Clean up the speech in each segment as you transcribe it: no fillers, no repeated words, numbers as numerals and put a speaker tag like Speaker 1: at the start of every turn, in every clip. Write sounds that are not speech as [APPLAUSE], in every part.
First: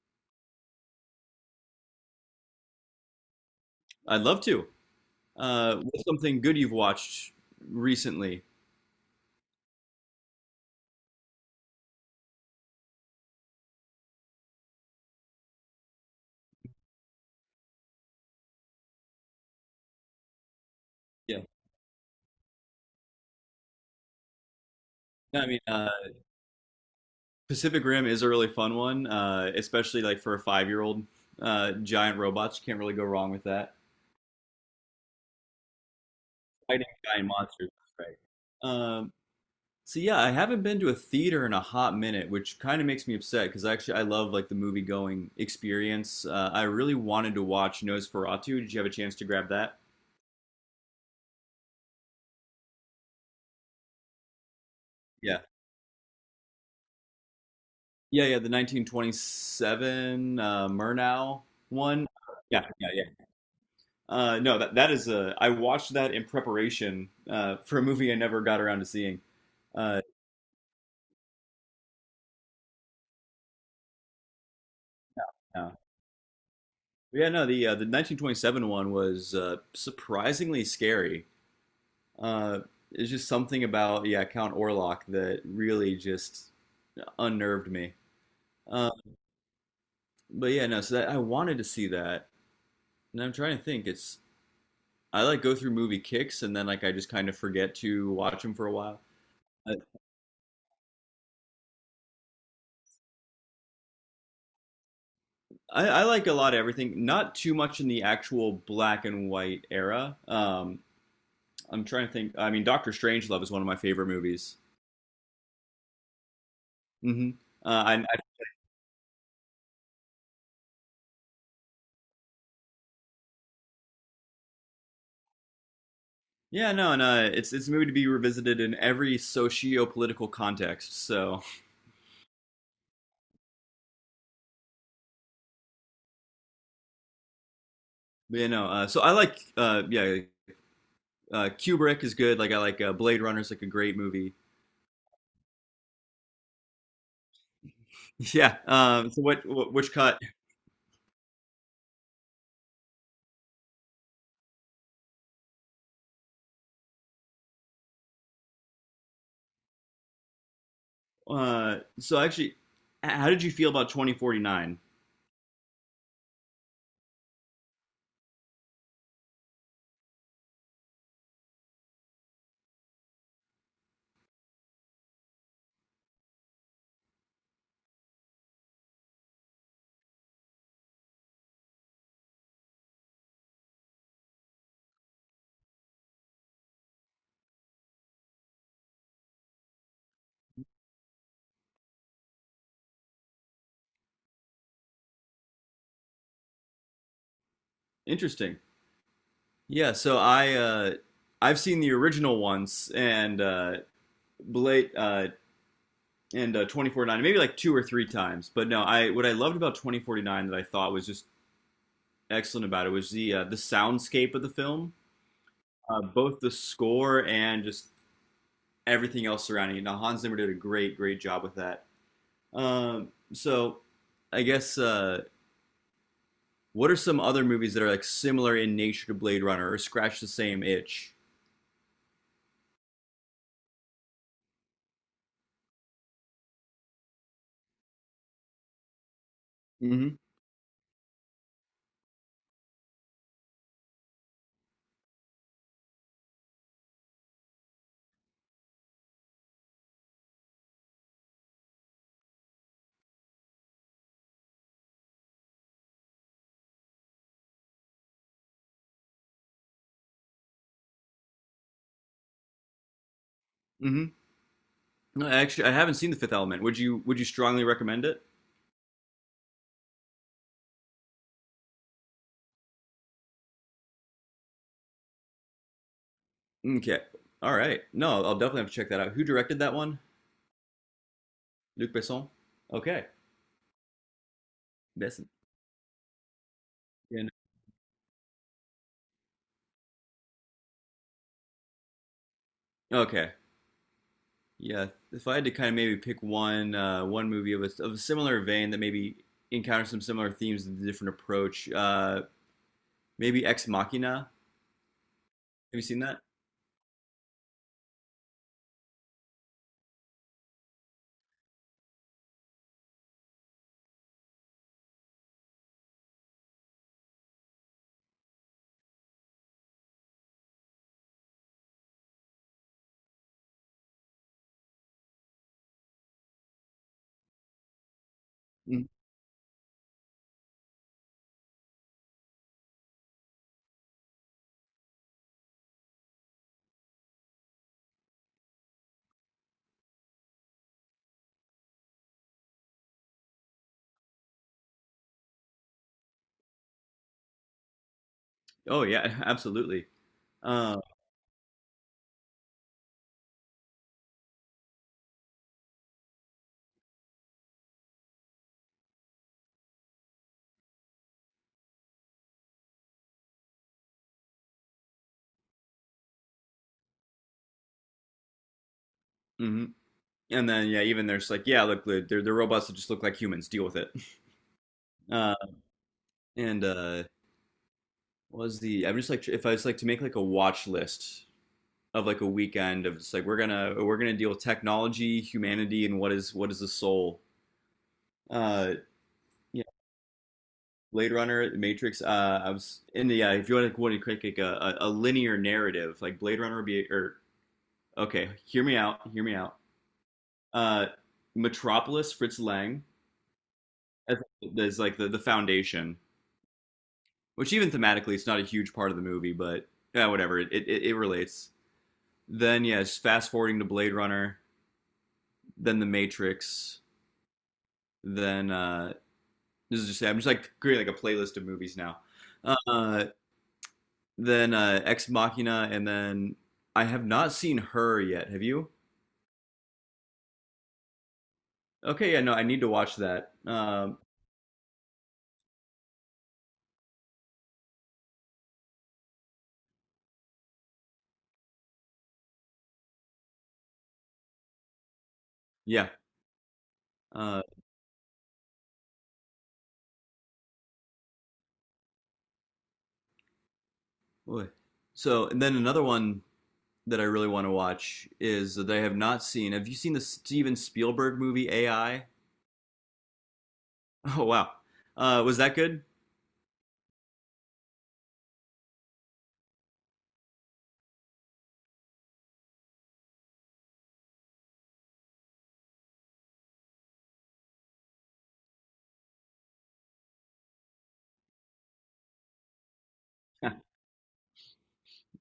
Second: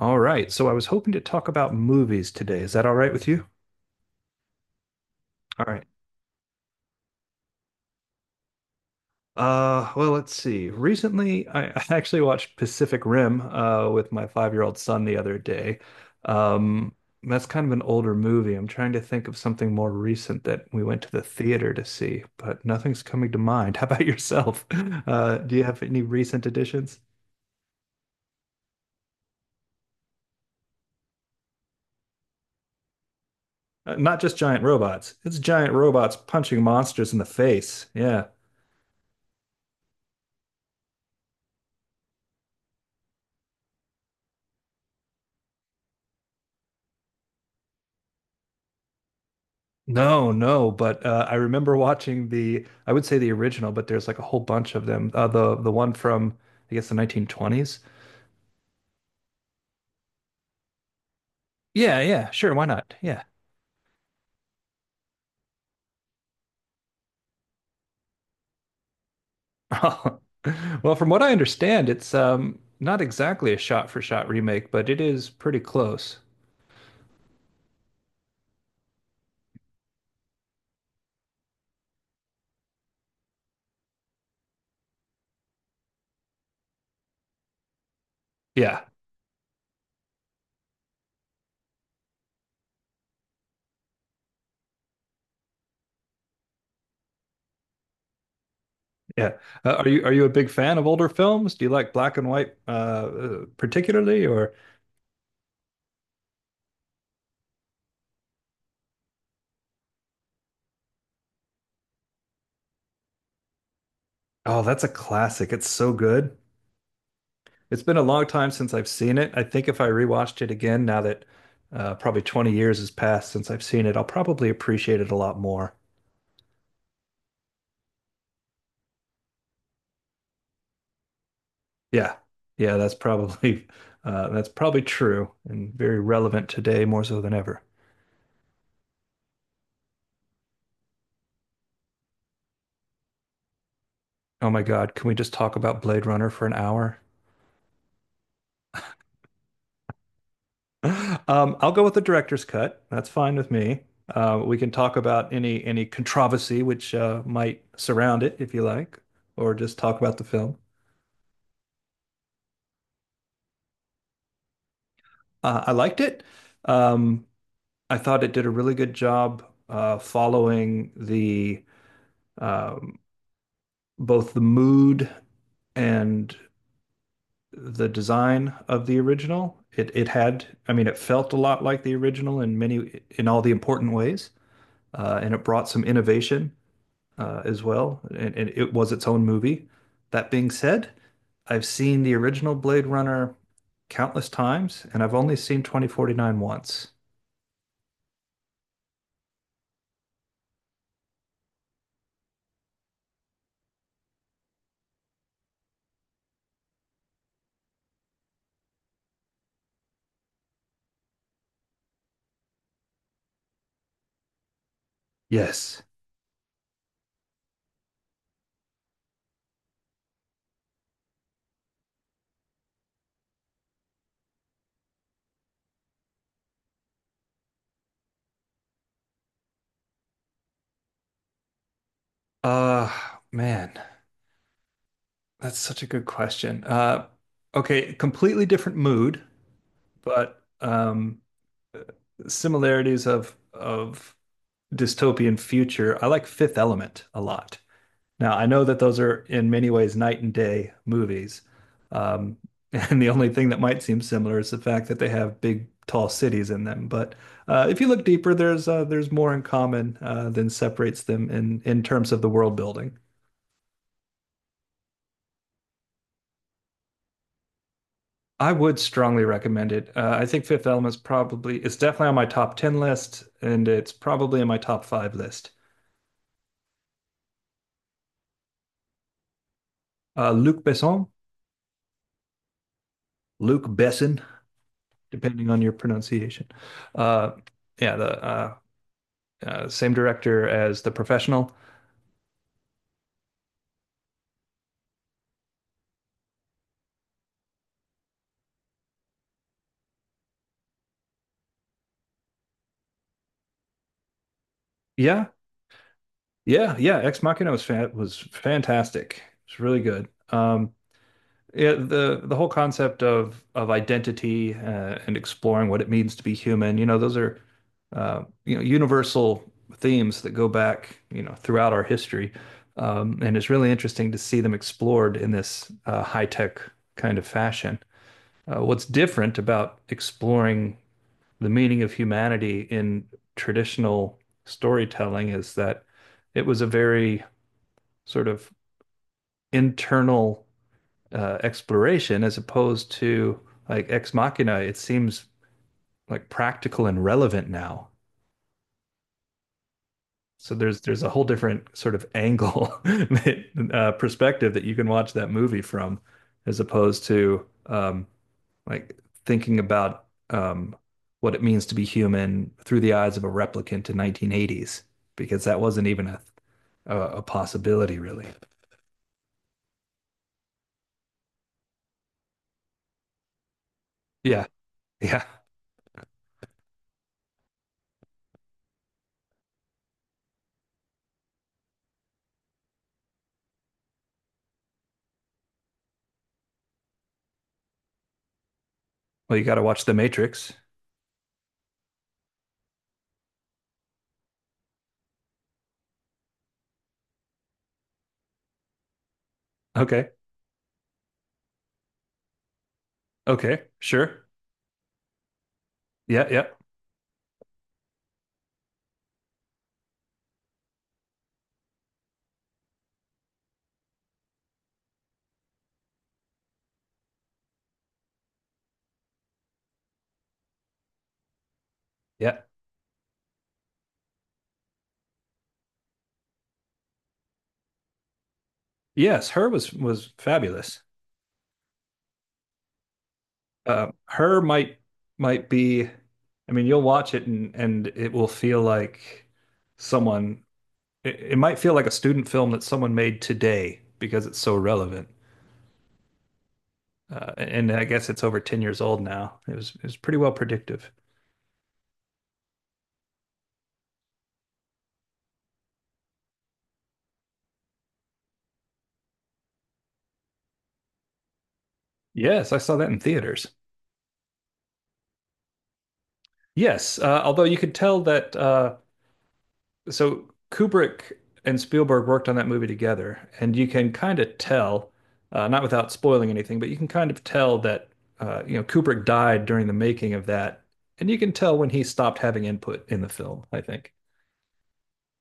Speaker 1: All right. So I was hoping to talk about movies today. Is that all right with you?
Speaker 2: I'd love to.
Speaker 1: All right.
Speaker 2: What's something good you've watched recently?
Speaker 1: Well, let's see. Recently, I [LAUGHS] I actually watched Pacific Rim with my five-year-old son the other day. Um, that's kind of an older movie. I'm trying to think of something more recent that we went to the
Speaker 2: Yeah,
Speaker 1: theater to see, but nothing's coming to mind. [LAUGHS] How about yourself? [LAUGHS]
Speaker 2: no, I
Speaker 1: Do
Speaker 2: mean,
Speaker 1: you have any recent additions?
Speaker 2: Pacific Rim is a really fun one, especially like for a 5-year-old. Giant robots, can't really go wrong with that.
Speaker 1: Not just giant robots. It's giant robots punching
Speaker 2: Fighting
Speaker 1: monsters in the
Speaker 2: giant monsters,
Speaker 1: face.
Speaker 2: that's
Speaker 1: Yeah.
Speaker 2: right? So yeah, I haven't been to a theater in a hot minute, which kind of makes me upset because actually I love like the movie-going experience. I really wanted to watch Nosferatu. Did you have a chance to grab that?
Speaker 1: No, no, but I remember watching the, I would say the original, but there's like a whole bunch of them. Uh,
Speaker 2: Yeah.
Speaker 1: the the one from, I guess, the 1920s.
Speaker 2: Yeah, yeah, the 1927 Murnau
Speaker 1: Yeah,
Speaker 2: one.
Speaker 1: yeah, sure,
Speaker 2: Yeah,
Speaker 1: why
Speaker 2: yeah,
Speaker 1: not? Yeah.
Speaker 2: yeah. No, that that is a. I watched that in preparation for a movie I never got around to seeing. Uh,
Speaker 1: [LAUGHS] Well, from what I understand, it's not exactly a shot for shot remake, but it is pretty
Speaker 2: yeah.
Speaker 1: close.
Speaker 2: But yeah, no, the 1927 one was surprisingly scary. Uh, it's just something about, yeah, Count Orlok that really just unnerved me.
Speaker 1: Yeah,
Speaker 2: Uh, but yeah, no, so that I wanted to see that, and I'm trying to think. It's I like go through movie kicks, and then like I just kind of forget to watch them for a while.
Speaker 1: yeah. Are you a big fan of older films? Do you like black and white, particularly, or
Speaker 2: I like a lot of everything. Not too much in the actual black and white era. I'm trying to think. I mean, Doctor Strangelove is one of my favorite movies.
Speaker 1: oh, that's a classic. It's so good.
Speaker 2: Hmm.
Speaker 1: It's
Speaker 2: Uh, I,
Speaker 1: been a
Speaker 2: I,
Speaker 1: long time since I've seen it. I think if I rewatched it again, now that probably 20 years has passed since I've seen it, I'll probably appreciate it a lot more.
Speaker 2: yeah, no, and it's a movie to be revisited in every socio-political context. So,
Speaker 1: Yeah. Yeah, that's probably [LAUGHS] that's probably true and very relevant today more so than ever.
Speaker 2: so I like, yeah, Kubrick is good. Like I like Blade Runner is like a great movie. [LAUGHS]
Speaker 1: Oh my God, can we just talk about Blade Runner for an hour?
Speaker 2: Yeah. So, what which cut?
Speaker 1: [LAUGHS] I'll go with the director's cut. That's fine with me. We can talk about any controversy which might surround it if you like, or just talk about the film.
Speaker 2: So actually, how did you feel about 2049?
Speaker 1: I liked it. Um, I thought it did a really good job following the um, both the mood and the design of the original. It had, I mean, it felt a lot like the original in many in all the important ways, and it brought some innovation as well, and it was its own movie. That being said, I've seen the original Blade Runner countless times, and I've only seen 2049 once.
Speaker 2: Interesting. Yeah, so I've seen the original once and Blade and 2049 maybe like two or three times. But no, I what I loved about 2049 that I thought was just excellent about it was the soundscape of the film,
Speaker 1: Yes.
Speaker 2: both the score and just everything else surrounding it. Now Hans Zimmer did a great, great job with that. So I guess what are some other movies that are like similar in nature to Blade Runner or scratch the same itch?
Speaker 1: Uh, Man. That's such a good question. Okay, completely different mood,
Speaker 2: Mhm.
Speaker 1: but similarities of dystopian future. I like Fifth Element a lot. Now, I know that those are in many ways night and day movies, um, [LAUGHS] and the only thing that might seem similar is the fact that they have big, tall cities in them. But if you look deeper, there's more in common than separates them in terms of the world building.
Speaker 2: Mhm. No, actually, I haven't seen The Fifth Element. Would you strongly recommend it?
Speaker 1: I would strongly recommend it. I think Fifth Element's probably it's definitely on my top ten list, and it's probably in my top five list.
Speaker 2: Okay. All right. No, I'll definitely have to check that out. Who directed that one?
Speaker 1: Luc Besson,
Speaker 2: Luc Besson. Okay.
Speaker 1: Luc Besson,
Speaker 2: Besson.
Speaker 1: depending on your pronunciation.
Speaker 2: Yeah, no-
Speaker 1: Uh, yeah, the same director as The Professional.
Speaker 2: Okay. Yeah. If I had to kind of maybe pick one movie of a similar vein that maybe encounters some similar themes and a different approach, maybe Ex Machina. Have
Speaker 1: Yeah,
Speaker 2: you seen that?
Speaker 1: yeah, yeah. Ex Machina was fantastic. It's really good. Yeah, the whole concept of identity, and exploring what it means to be human, you know, those are you know universal themes that go back, you know, throughout our history, and it's really interesting to see them explored in this high tech kind of fashion.
Speaker 2: Mm.
Speaker 1: What's different about exploring the meaning of humanity in traditional storytelling is that it was a very sort of internal exploration as opposed to like Ex Machina. It seems like practical and relevant now.
Speaker 2: Oh yeah, [LAUGHS] absolutely.
Speaker 1: So
Speaker 2: Uh,
Speaker 1: there's a whole different sort of angle [LAUGHS] perspective that you can watch that movie from, as opposed to like thinking about, um, what it means to be human through the eyes of a replicant in 1980s, because that wasn't even a possibility really.
Speaker 2: hmm And then, yeah, even there's like, yeah, look, they're robots that just look like humans. Deal with it. [LAUGHS]
Speaker 1: Yeah, yeah.
Speaker 2: Uh, and, what was the? I'm just like if I was like to make like a watch list of like a weekend of it's like we're gonna deal with technology, humanity, and what is the soul. Uh,
Speaker 1: Well, you got to
Speaker 2: yeah,
Speaker 1: watch The Matrix.
Speaker 2: Blade Runner, Matrix. I was in the yeah. If you want to create like a linear narrative, like Blade Runner would be or okay, hear me out, hear me out.
Speaker 1: Okay,
Speaker 2: Uh, Metropolis, Fritz Lang,
Speaker 1: okay, sure.
Speaker 2: as, like the foundation,
Speaker 1: Yeah, yeah,
Speaker 2: which even thematically it's not a huge part of the movie, but yeah, whatever. It relates. Then yes, fast forwarding to Blade Runner, then The Matrix, then this is just I'm just like creating like a playlist of movies now.
Speaker 1: yeah.
Speaker 2: Uh, then Ex Machina, and then I have not seen her yet. Have you?
Speaker 1: Yes, her was fabulous.
Speaker 2: Okay, yeah, no, I need to watch that.
Speaker 1: Uh, her might might be, I mean, you'll watch it and it will feel like someone. It might feel like a student film that someone made today because it's so relevant.
Speaker 2: Yeah. Uh,
Speaker 1: And I guess it's over 10 years old now. It was pretty well predictive.
Speaker 2: Boy. So and then another one that I really want to watch is that I have not seen. Have you seen the Steven Spielberg movie AI? [LAUGHS]
Speaker 1: Yes, I saw that in theaters.
Speaker 2: Oh wow, was that good?
Speaker 1: Yes, although you could tell that, so Kubrick and Spielberg worked on that movie together, and you can kind of tell, not without spoiling anything, but you can kind of tell that you know Kubrick died during the making of that, and you can tell when he stopped having input in the film, I
Speaker 2: [LAUGHS]
Speaker 1: think.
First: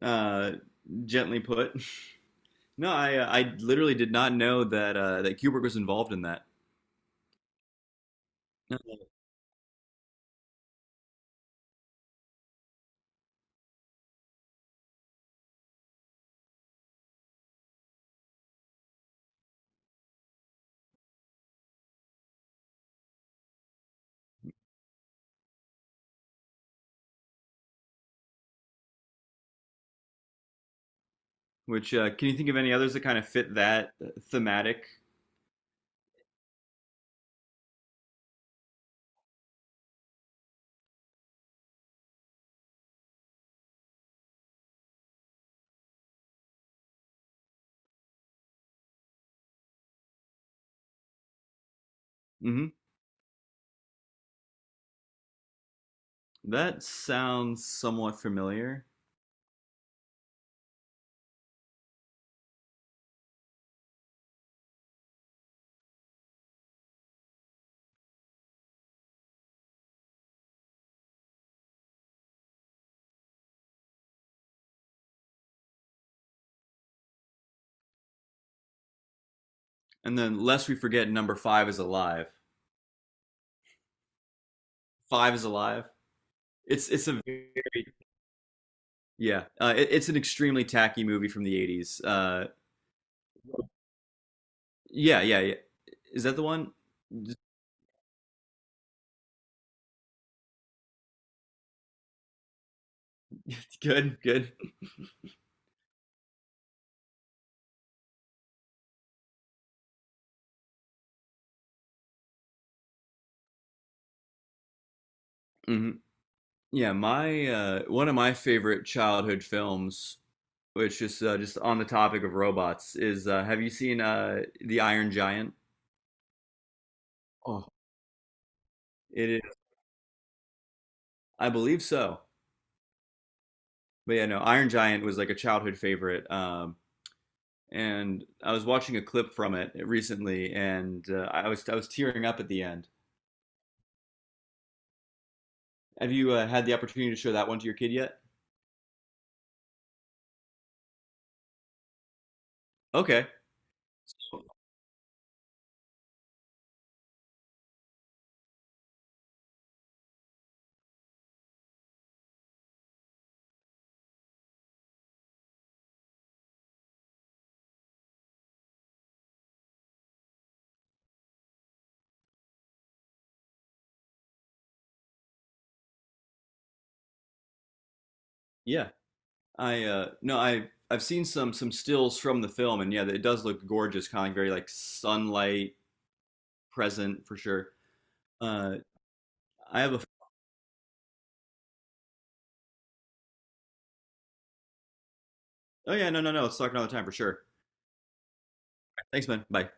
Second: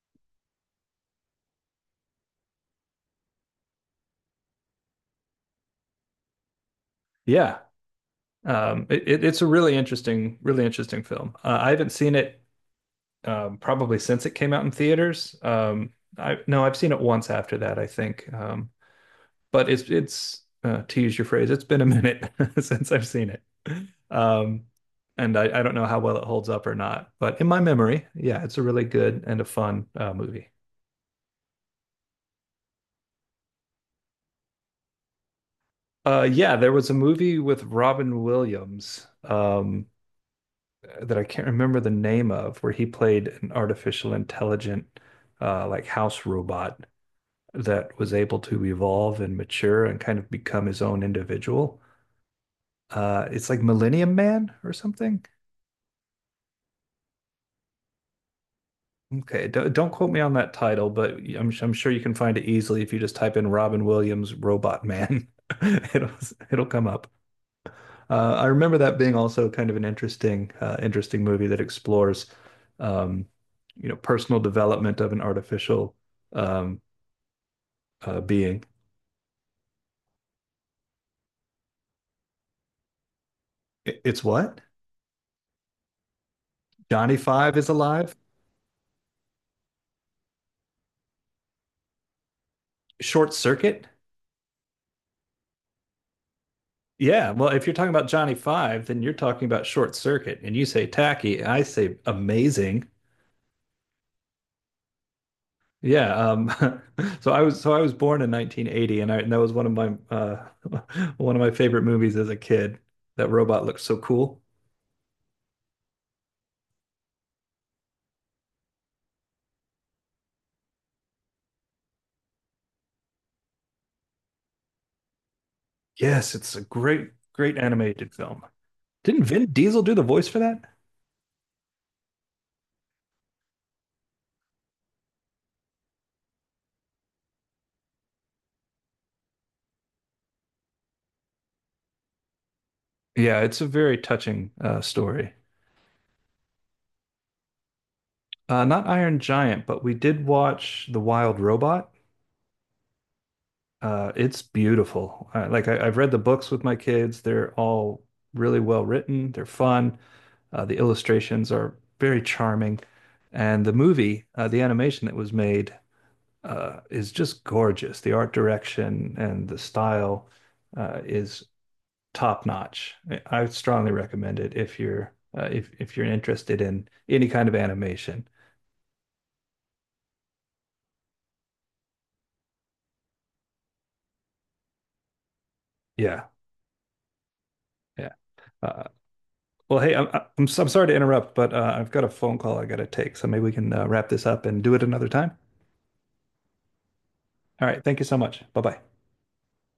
Speaker 2: Uh, Gently put. No, I literally did not know that that Kubrick was involved in that.
Speaker 1: Yeah, it's a really interesting film. I haven't seen it probably since it came out in theaters. I no, I've seen it once after that, I think. But it's to use your phrase, it's been a minute [LAUGHS] since I've seen it. Um, and I don't know how well it holds up or not, but in my memory, yeah, it's a really good and a fun movie.
Speaker 2: Which can you think of any others that kind of fit that thematic?
Speaker 1: Yeah, there was a movie with Robin Williams, that I can't remember the name of, where he played an artificial intelligent, like house robot that was able to evolve and mature and kind of become his own individual.
Speaker 2: Hmm.
Speaker 1: It's like Millennium Man or something.
Speaker 2: That sounds somewhat familiar.
Speaker 1: Okay, don't quote me on that title, but I'm sure you can find it easily if you just type in Robin Williams Robot Man. [LAUGHS] It'll it'll come up. I remember that being also kind of an interesting interesting movie that explores, um, you know, personal development of an artificial, um, being.
Speaker 2: And then, lest we forget, number five is alive.
Speaker 1: I- It's what?
Speaker 2: Five is alive. It's a
Speaker 1: Johnny Five is
Speaker 2: very,
Speaker 1: alive?
Speaker 2: yeah. It's an extremely tacky movie from the 80s.
Speaker 1: Short Circuit?
Speaker 2: Yeah, yeah, yeah. Is that the one?
Speaker 1: Yeah, well, if you're talking about Johnny Five, then you're talking about Short Circuit, and you say tacky, I say amazing.
Speaker 2: [LAUGHS] Good, good.
Speaker 1: Yeah, [LAUGHS] so I was born in 1980, and I and that was one of my, [LAUGHS] one of my favorite movies as a kid. That robot looked so cool.
Speaker 2: Hmm. Yeah, my one of my favorite childhood films which just on the topic of robots is have you seen the Iron Giant?
Speaker 1: Yes, it's a great great
Speaker 2: Oh.
Speaker 1: animated film. Didn't
Speaker 2: It
Speaker 1: Vin
Speaker 2: is,
Speaker 1: Diesel do the voice for that?
Speaker 2: I believe so. But yeah, no, Iron Giant was like a childhood favorite. And I was watching a clip from it recently, and I was tearing up at the end.
Speaker 1: Yeah, it's a very touching story.
Speaker 2: Have you had the opportunity to show that one to your kid yet?
Speaker 1: Not Iron Giant, but we did watch The Wild Robot.
Speaker 2: Okay.
Speaker 1: It's beautiful. Like I've read the books with my kids. They're all really well written. They're fun. The illustrations are very charming, and the movie, the animation that was made, is just gorgeous. The art direction and the style, is top notch. I would strongly recommend it if you're interested in any kind of animation.
Speaker 2: Yeah, I no, I've seen some stills from the film, and yeah, it does look gorgeous, kind of very like sunlight
Speaker 1: Yeah,
Speaker 2: present for sure.
Speaker 1: yeah.
Speaker 2: Uh,
Speaker 1: Uh, Well,
Speaker 2: I have
Speaker 1: hey,
Speaker 2: a
Speaker 1: I'm sorry to interrupt, but I've got a phone call I got to take, so maybe we can wrap this up and do it another time.
Speaker 2: Oh yeah, no, no, no. Let's talk another time for sure.
Speaker 1: All right, thank you so much. Bye bye.
Speaker 2: Thanks, man. Bye.